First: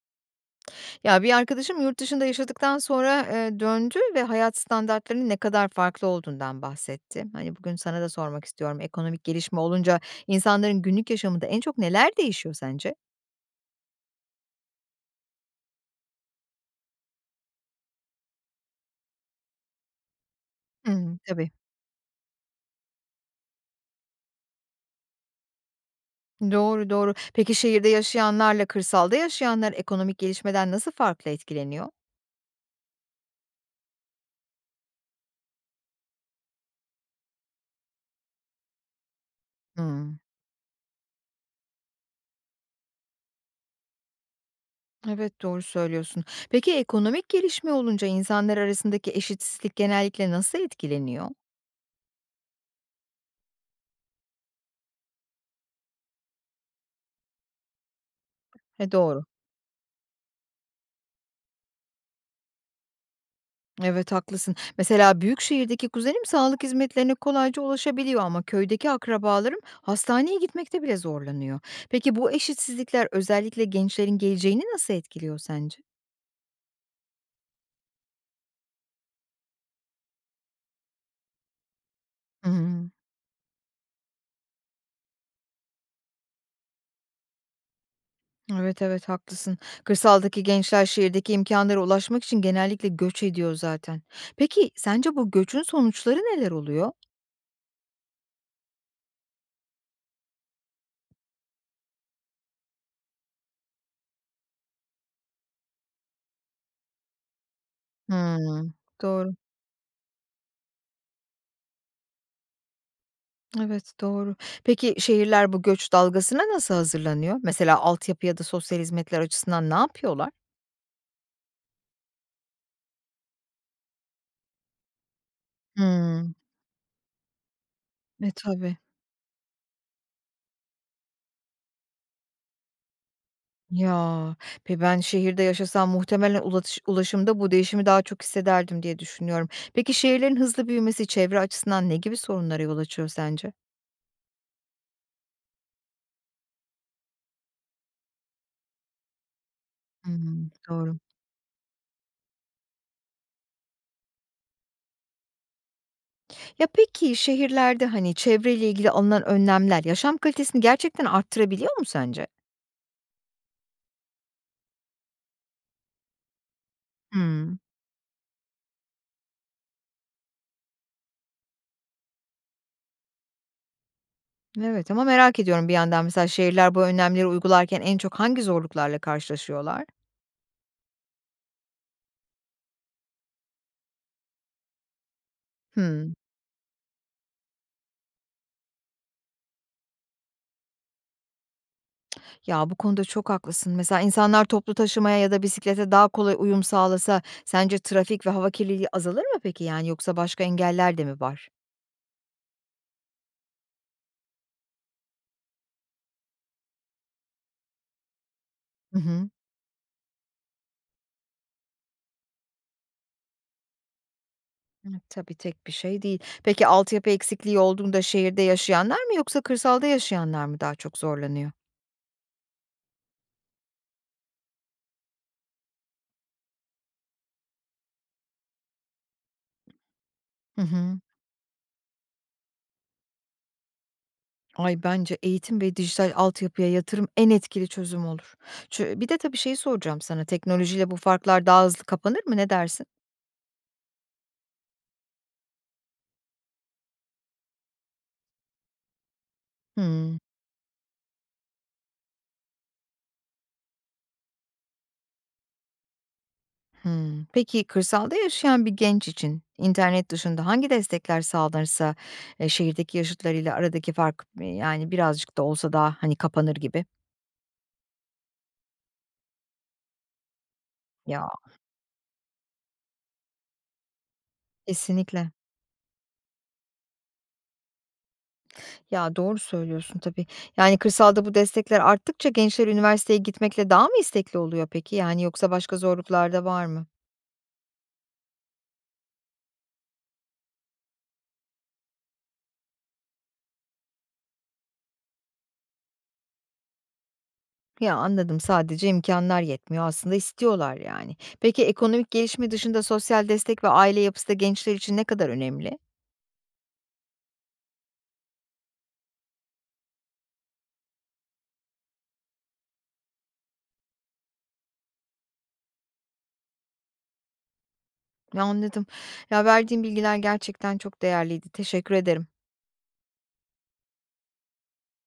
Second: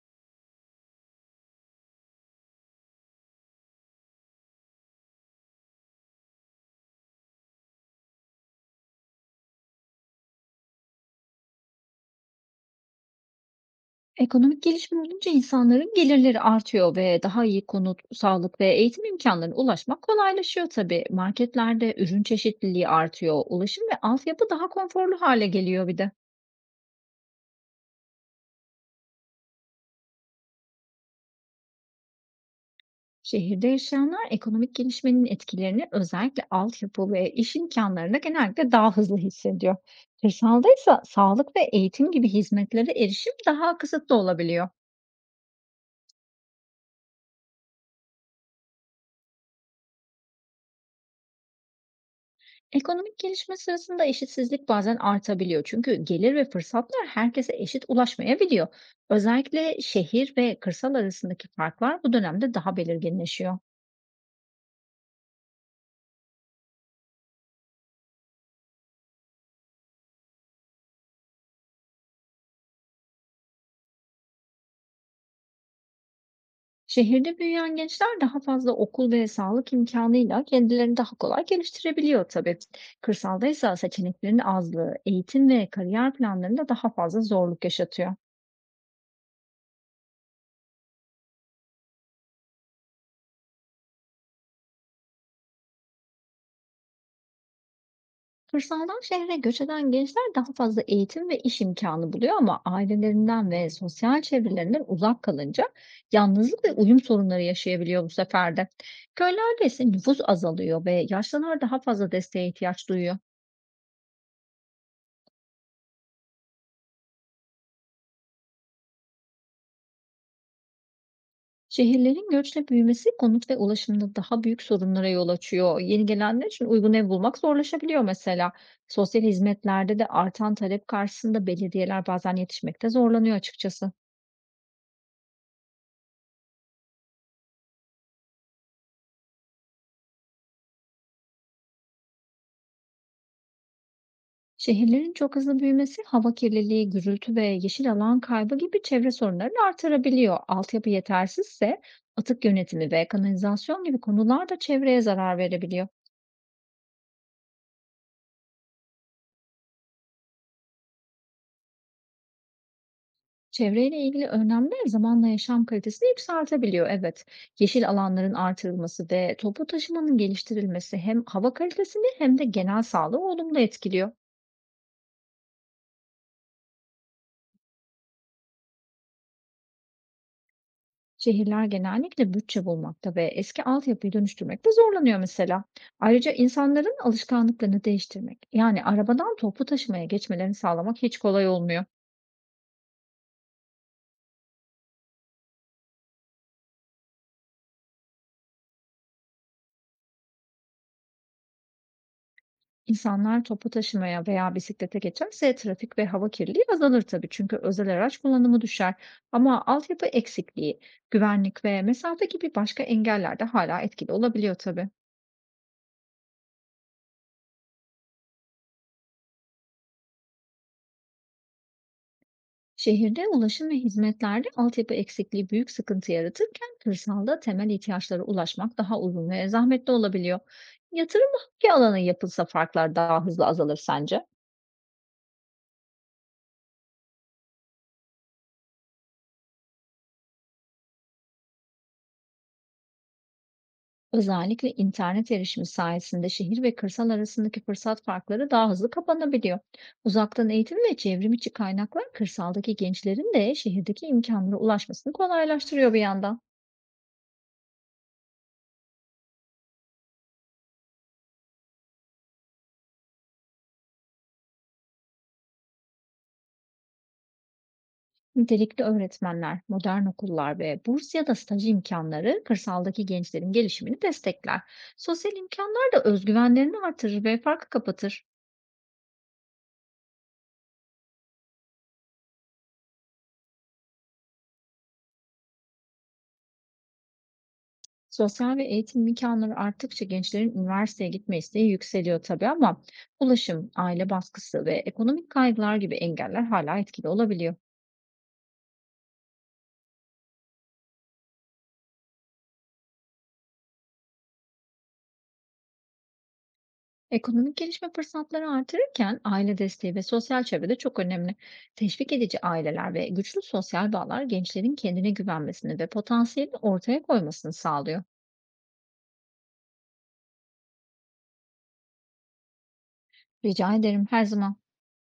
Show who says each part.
Speaker 1: Ya, bir arkadaşım yurt dışında yaşadıktan sonra, döndü ve hayat standartlarının ne kadar farklı olduğundan bahsetti. Hani, bugün sana da sormak istiyorum. Ekonomik gelişme olunca insanların günlük yaşamında en çok neler değişiyor sence?
Speaker 2: Ekonomik gelişme olunca insanların gelirleri artıyor ve daha iyi konut, sağlık ve eğitim imkânlarına ulaşmak kolaylaşıyor tabii.
Speaker 1: Hımm, tabii.
Speaker 2: Marketlerde ürün çeşitliliği artıyor, ulaşım ve altyapı daha konforlu hale geliyor bir de.
Speaker 1: Doğru, doğru. Peki şehirde yaşayanlarla kırsalda yaşayanlar ekonomik gelişmeden nasıl farklı etkileniyor?
Speaker 2: Şehirde yaşayanlar ekonomik gelişmenin etkilerini özellikle altyapı ve iş imkânlarında genellikle daha hızlı hissediyor.
Speaker 1: Hımm.
Speaker 2: Kırsalda ise sağlık ve eğitim gibi hizmetlere erişim daha kısıtlı olabiliyor.
Speaker 1: Evet, doğru söylüyorsun. Peki ekonomik gelişme olunca insanlar arasındaki eşitsizlik genellikle nasıl etkileniyor?
Speaker 2: Ekonomik gelişme sırasında eşitsizlik bazen artabiliyor, çünkü gelir ve fırsatlar herkese eşit ulaşmayabiliyor.
Speaker 1: E, doğru.
Speaker 2: Özellikle şehir ve kırsal arasındaki farklar bu dönemde daha belirginleşiyor.
Speaker 1: Evet, haklısın. Mesela büyük şehirdeki kuzenim sağlık hizmetlerine kolayca ulaşabiliyor ama köydeki akrabalarım hastaneye gitmekte bile zorlanıyor. Peki bu eşitsizlikler özellikle gençlerin geleceğini nasıl etkiliyor sence?
Speaker 2: Şehirde büyüyen gençler daha fazla okul ve sağlık imkanıyla kendilerini daha kolay geliştirebiliyor tabii.
Speaker 1: Hmm.
Speaker 2: Kırsalda ise seçeneklerin azlığı, eğitim ve kariyer planlarında daha fazla zorluk yaşatıyor.
Speaker 1: Evet evet haklısın. Kırsaldaki gençler şehirdeki imkanlara ulaşmak için genellikle göç ediyor zaten. Peki sence bu göçün sonuçları neler oluyor?
Speaker 2: Kırsaldan şehre göç eden gençler daha fazla eğitim ve iş imkanı buluyor, ama ailelerinden ve sosyal çevrelerinden uzak kalınca yalnızlık ve uyum sorunları yaşayabiliyor bu sefer
Speaker 1: Hmm.
Speaker 2: de.
Speaker 1: Doğru.
Speaker 2: Köylerde ise nüfus azalıyor ve yaşlılar daha fazla desteğe ihtiyaç duyuyor.
Speaker 1: Evet doğru. Peki şehirler bu göç dalgasına nasıl hazırlanıyor? Mesela altyapı ya da sosyal hizmetler açısından ne yapıyorlar?
Speaker 2: Şehirlerin göçle büyümesi konut ve ulaşımda daha büyük sorunlara yol açıyor. Yeni
Speaker 1: Hımm.
Speaker 2: gelenler için uygun ev bulmak zorlaşabiliyor
Speaker 1: E,
Speaker 2: mesela.
Speaker 1: tabii.
Speaker 2: Sosyal hizmetlerde de artan talep karşısında belediyeler bazen yetişmekte zorlanıyor açıkçası.
Speaker 1: Ya, ben şehirde yaşasam muhtemelen ulaşımda bu değişimi daha çok hissederdim diye düşünüyorum. Peki şehirlerin hızlı büyümesi çevre açısından ne gibi sorunlara yol açıyor sence?
Speaker 2: Şehirlerin çok hızlı büyümesi hava kirliliği, gürültü ve yeşil alan kaybı gibi çevre sorunlarını artırabiliyor.
Speaker 1: Hımm,
Speaker 2: Altyapı
Speaker 1: doğru.
Speaker 2: yetersizse atık yönetimi ve kanalizasyon gibi konular da çevreye zarar verebiliyor.
Speaker 1: Ya, peki şehirlerde, hani, çevreyle ilgili alınan önlemler yaşam kalitesini gerçekten arttırabiliyor mu sence?
Speaker 2: Çevreyle ilgili önlemler zamanla yaşam kalitesini yükseltebiliyor. Evet,
Speaker 1: Hımm.
Speaker 2: yeşil alanların artırılması ve toplu taşımanın geliştirilmesi hem hava kalitesini hem de genel sağlığı olumlu etkiliyor.
Speaker 1: Evet ama merak ediyorum bir yandan mesela şehirler bu önlemleri uygularken en çok hangi zorluklarla karşılaşıyorlar?
Speaker 2: Şehirler genellikle bütçe bulmakta ve eski altyapıyı dönüştürmekte zorlanıyor mesela.
Speaker 1: Hımm.
Speaker 2: Ayrıca insanların alışkanlıklarını değiştirmek, yani arabadan toplu taşımaya geçmelerini sağlamak hiç kolay olmuyor.
Speaker 1: Ya, bu konuda çok haklısın. Mesela insanlar toplu taşımaya ya da bisiklete daha kolay uyum sağlasa sence trafik ve hava kirliliği azalır mı peki, yani, yoksa başka engeller de mi var?
Speaker 2: İnsanlar toplu taşımaya veya bisiklete geçerse trafik ve hava kirliliği azalır tabii, çünkü özel araç kullanımı düşer.
Speaker 1: Hı hı.
Speaker 2: Ama altyapı eksikliği, güvenlik ve mesafe gibi başka engeller de hala etkili olabiliyor tabii.
Speaker 1: Evet, tabii tek bir şey değil. Peki altyapı eksikliği olduğunda şehirde yaşayanlar mı yoksa kırsalda yaşayanlar mı daha çok zorlanıyor?
Speaker 2: Şehirde ulaşım ve hizmetlerde altyapı eksikliği büyük sıkıntı yaratırken kırsalda temel ihtiyaçlara ulaşmak daha uzun ve zahmetli olabiliyor.
Speaker 1: Hı hı.
Speaker 2: Yatırım hangi alana yapılsa farklar daha hızlı azalır sence?
Speaker 1: Ay, bence eğitim ve dijital altyapıya yatırım en etkili çözüm olur. Bir de tabii şeyi soracağım sana, teknolojiyle bu farklar daha hızlı kapanır mı? Ne dersin?
Speaker 2: Özellikle internet erişimi sayesinde şehir ve kırsal arasındaki fırsat farkları daha hızlı kapanabiliyor.
Speaker 1: Hıı.
Speaker 2: Uzaktan eğitim ve çevrim içi kaynaklar kırsaldaki gençlerin de şehirdeki imkanlara ulaşmasını kolaylaştırıyor bir yandan.
Speaker 1: Hımm. Peki, kırsalda yaşayan bir genç için internet dışında hangi destekler sağlanırsa, şehirdeki yaşıtlarıyla aradaki fark, yani, birazcık da olsa daha, hani, kapanır gibi?
Speaker 2: Nitelikli öğretmenler, modern okullar ve burs
Speaker 1: Ya,
Speaker 2: ya da staj imkanları kırsaldaki gençlerin gelişimini destekler.
Speaker 1: kesinlikle.
Speaker 2: Sosyal imkanlar da özgüvenlerini artırır ve farkı kapatır.
Speaker 1: Ya, doğru söylüyorsun tabii. Yani, kırsalda bu destekler arttıkça gençler üniversiteye gitmekle daha mı istekli oluyor peki? Yani, yoksa başka zorluklar da var mı?
Speaker 2: Sosyal ve eğitim imkanları arttıkça gençlerin üniversiteye gitme isteği yükseliyor tabii, ama ulaşım, aile baskısı ve ekonomik kaygılar gibi engeller hala etkili olabiliyor.
Speaker 1: Ya, anladım, sadece imkanlar yetmiyor. Aslında istiyorlar, yani. Peki, ekonomik gelişme dışında sosyal destek ve aile yapısı da gençler için ne kadar önemli?
Speaker 2: Ekonomik gelişme fırsatları artırırken aile desteği ve sosyal çevre de çok önemli. Teşvik edici aileler ve güçlü sosyal bağlar gençlerin kendine güvenmesini ve potansiyelini ortaya koymasını sağlıyor.
Speaker 1: Anladım. Ya, verdiğin bilgiler gerçekten çok değerliydi. Teşekkür ederim.
Speaker 2: Rica ederim, her zaman.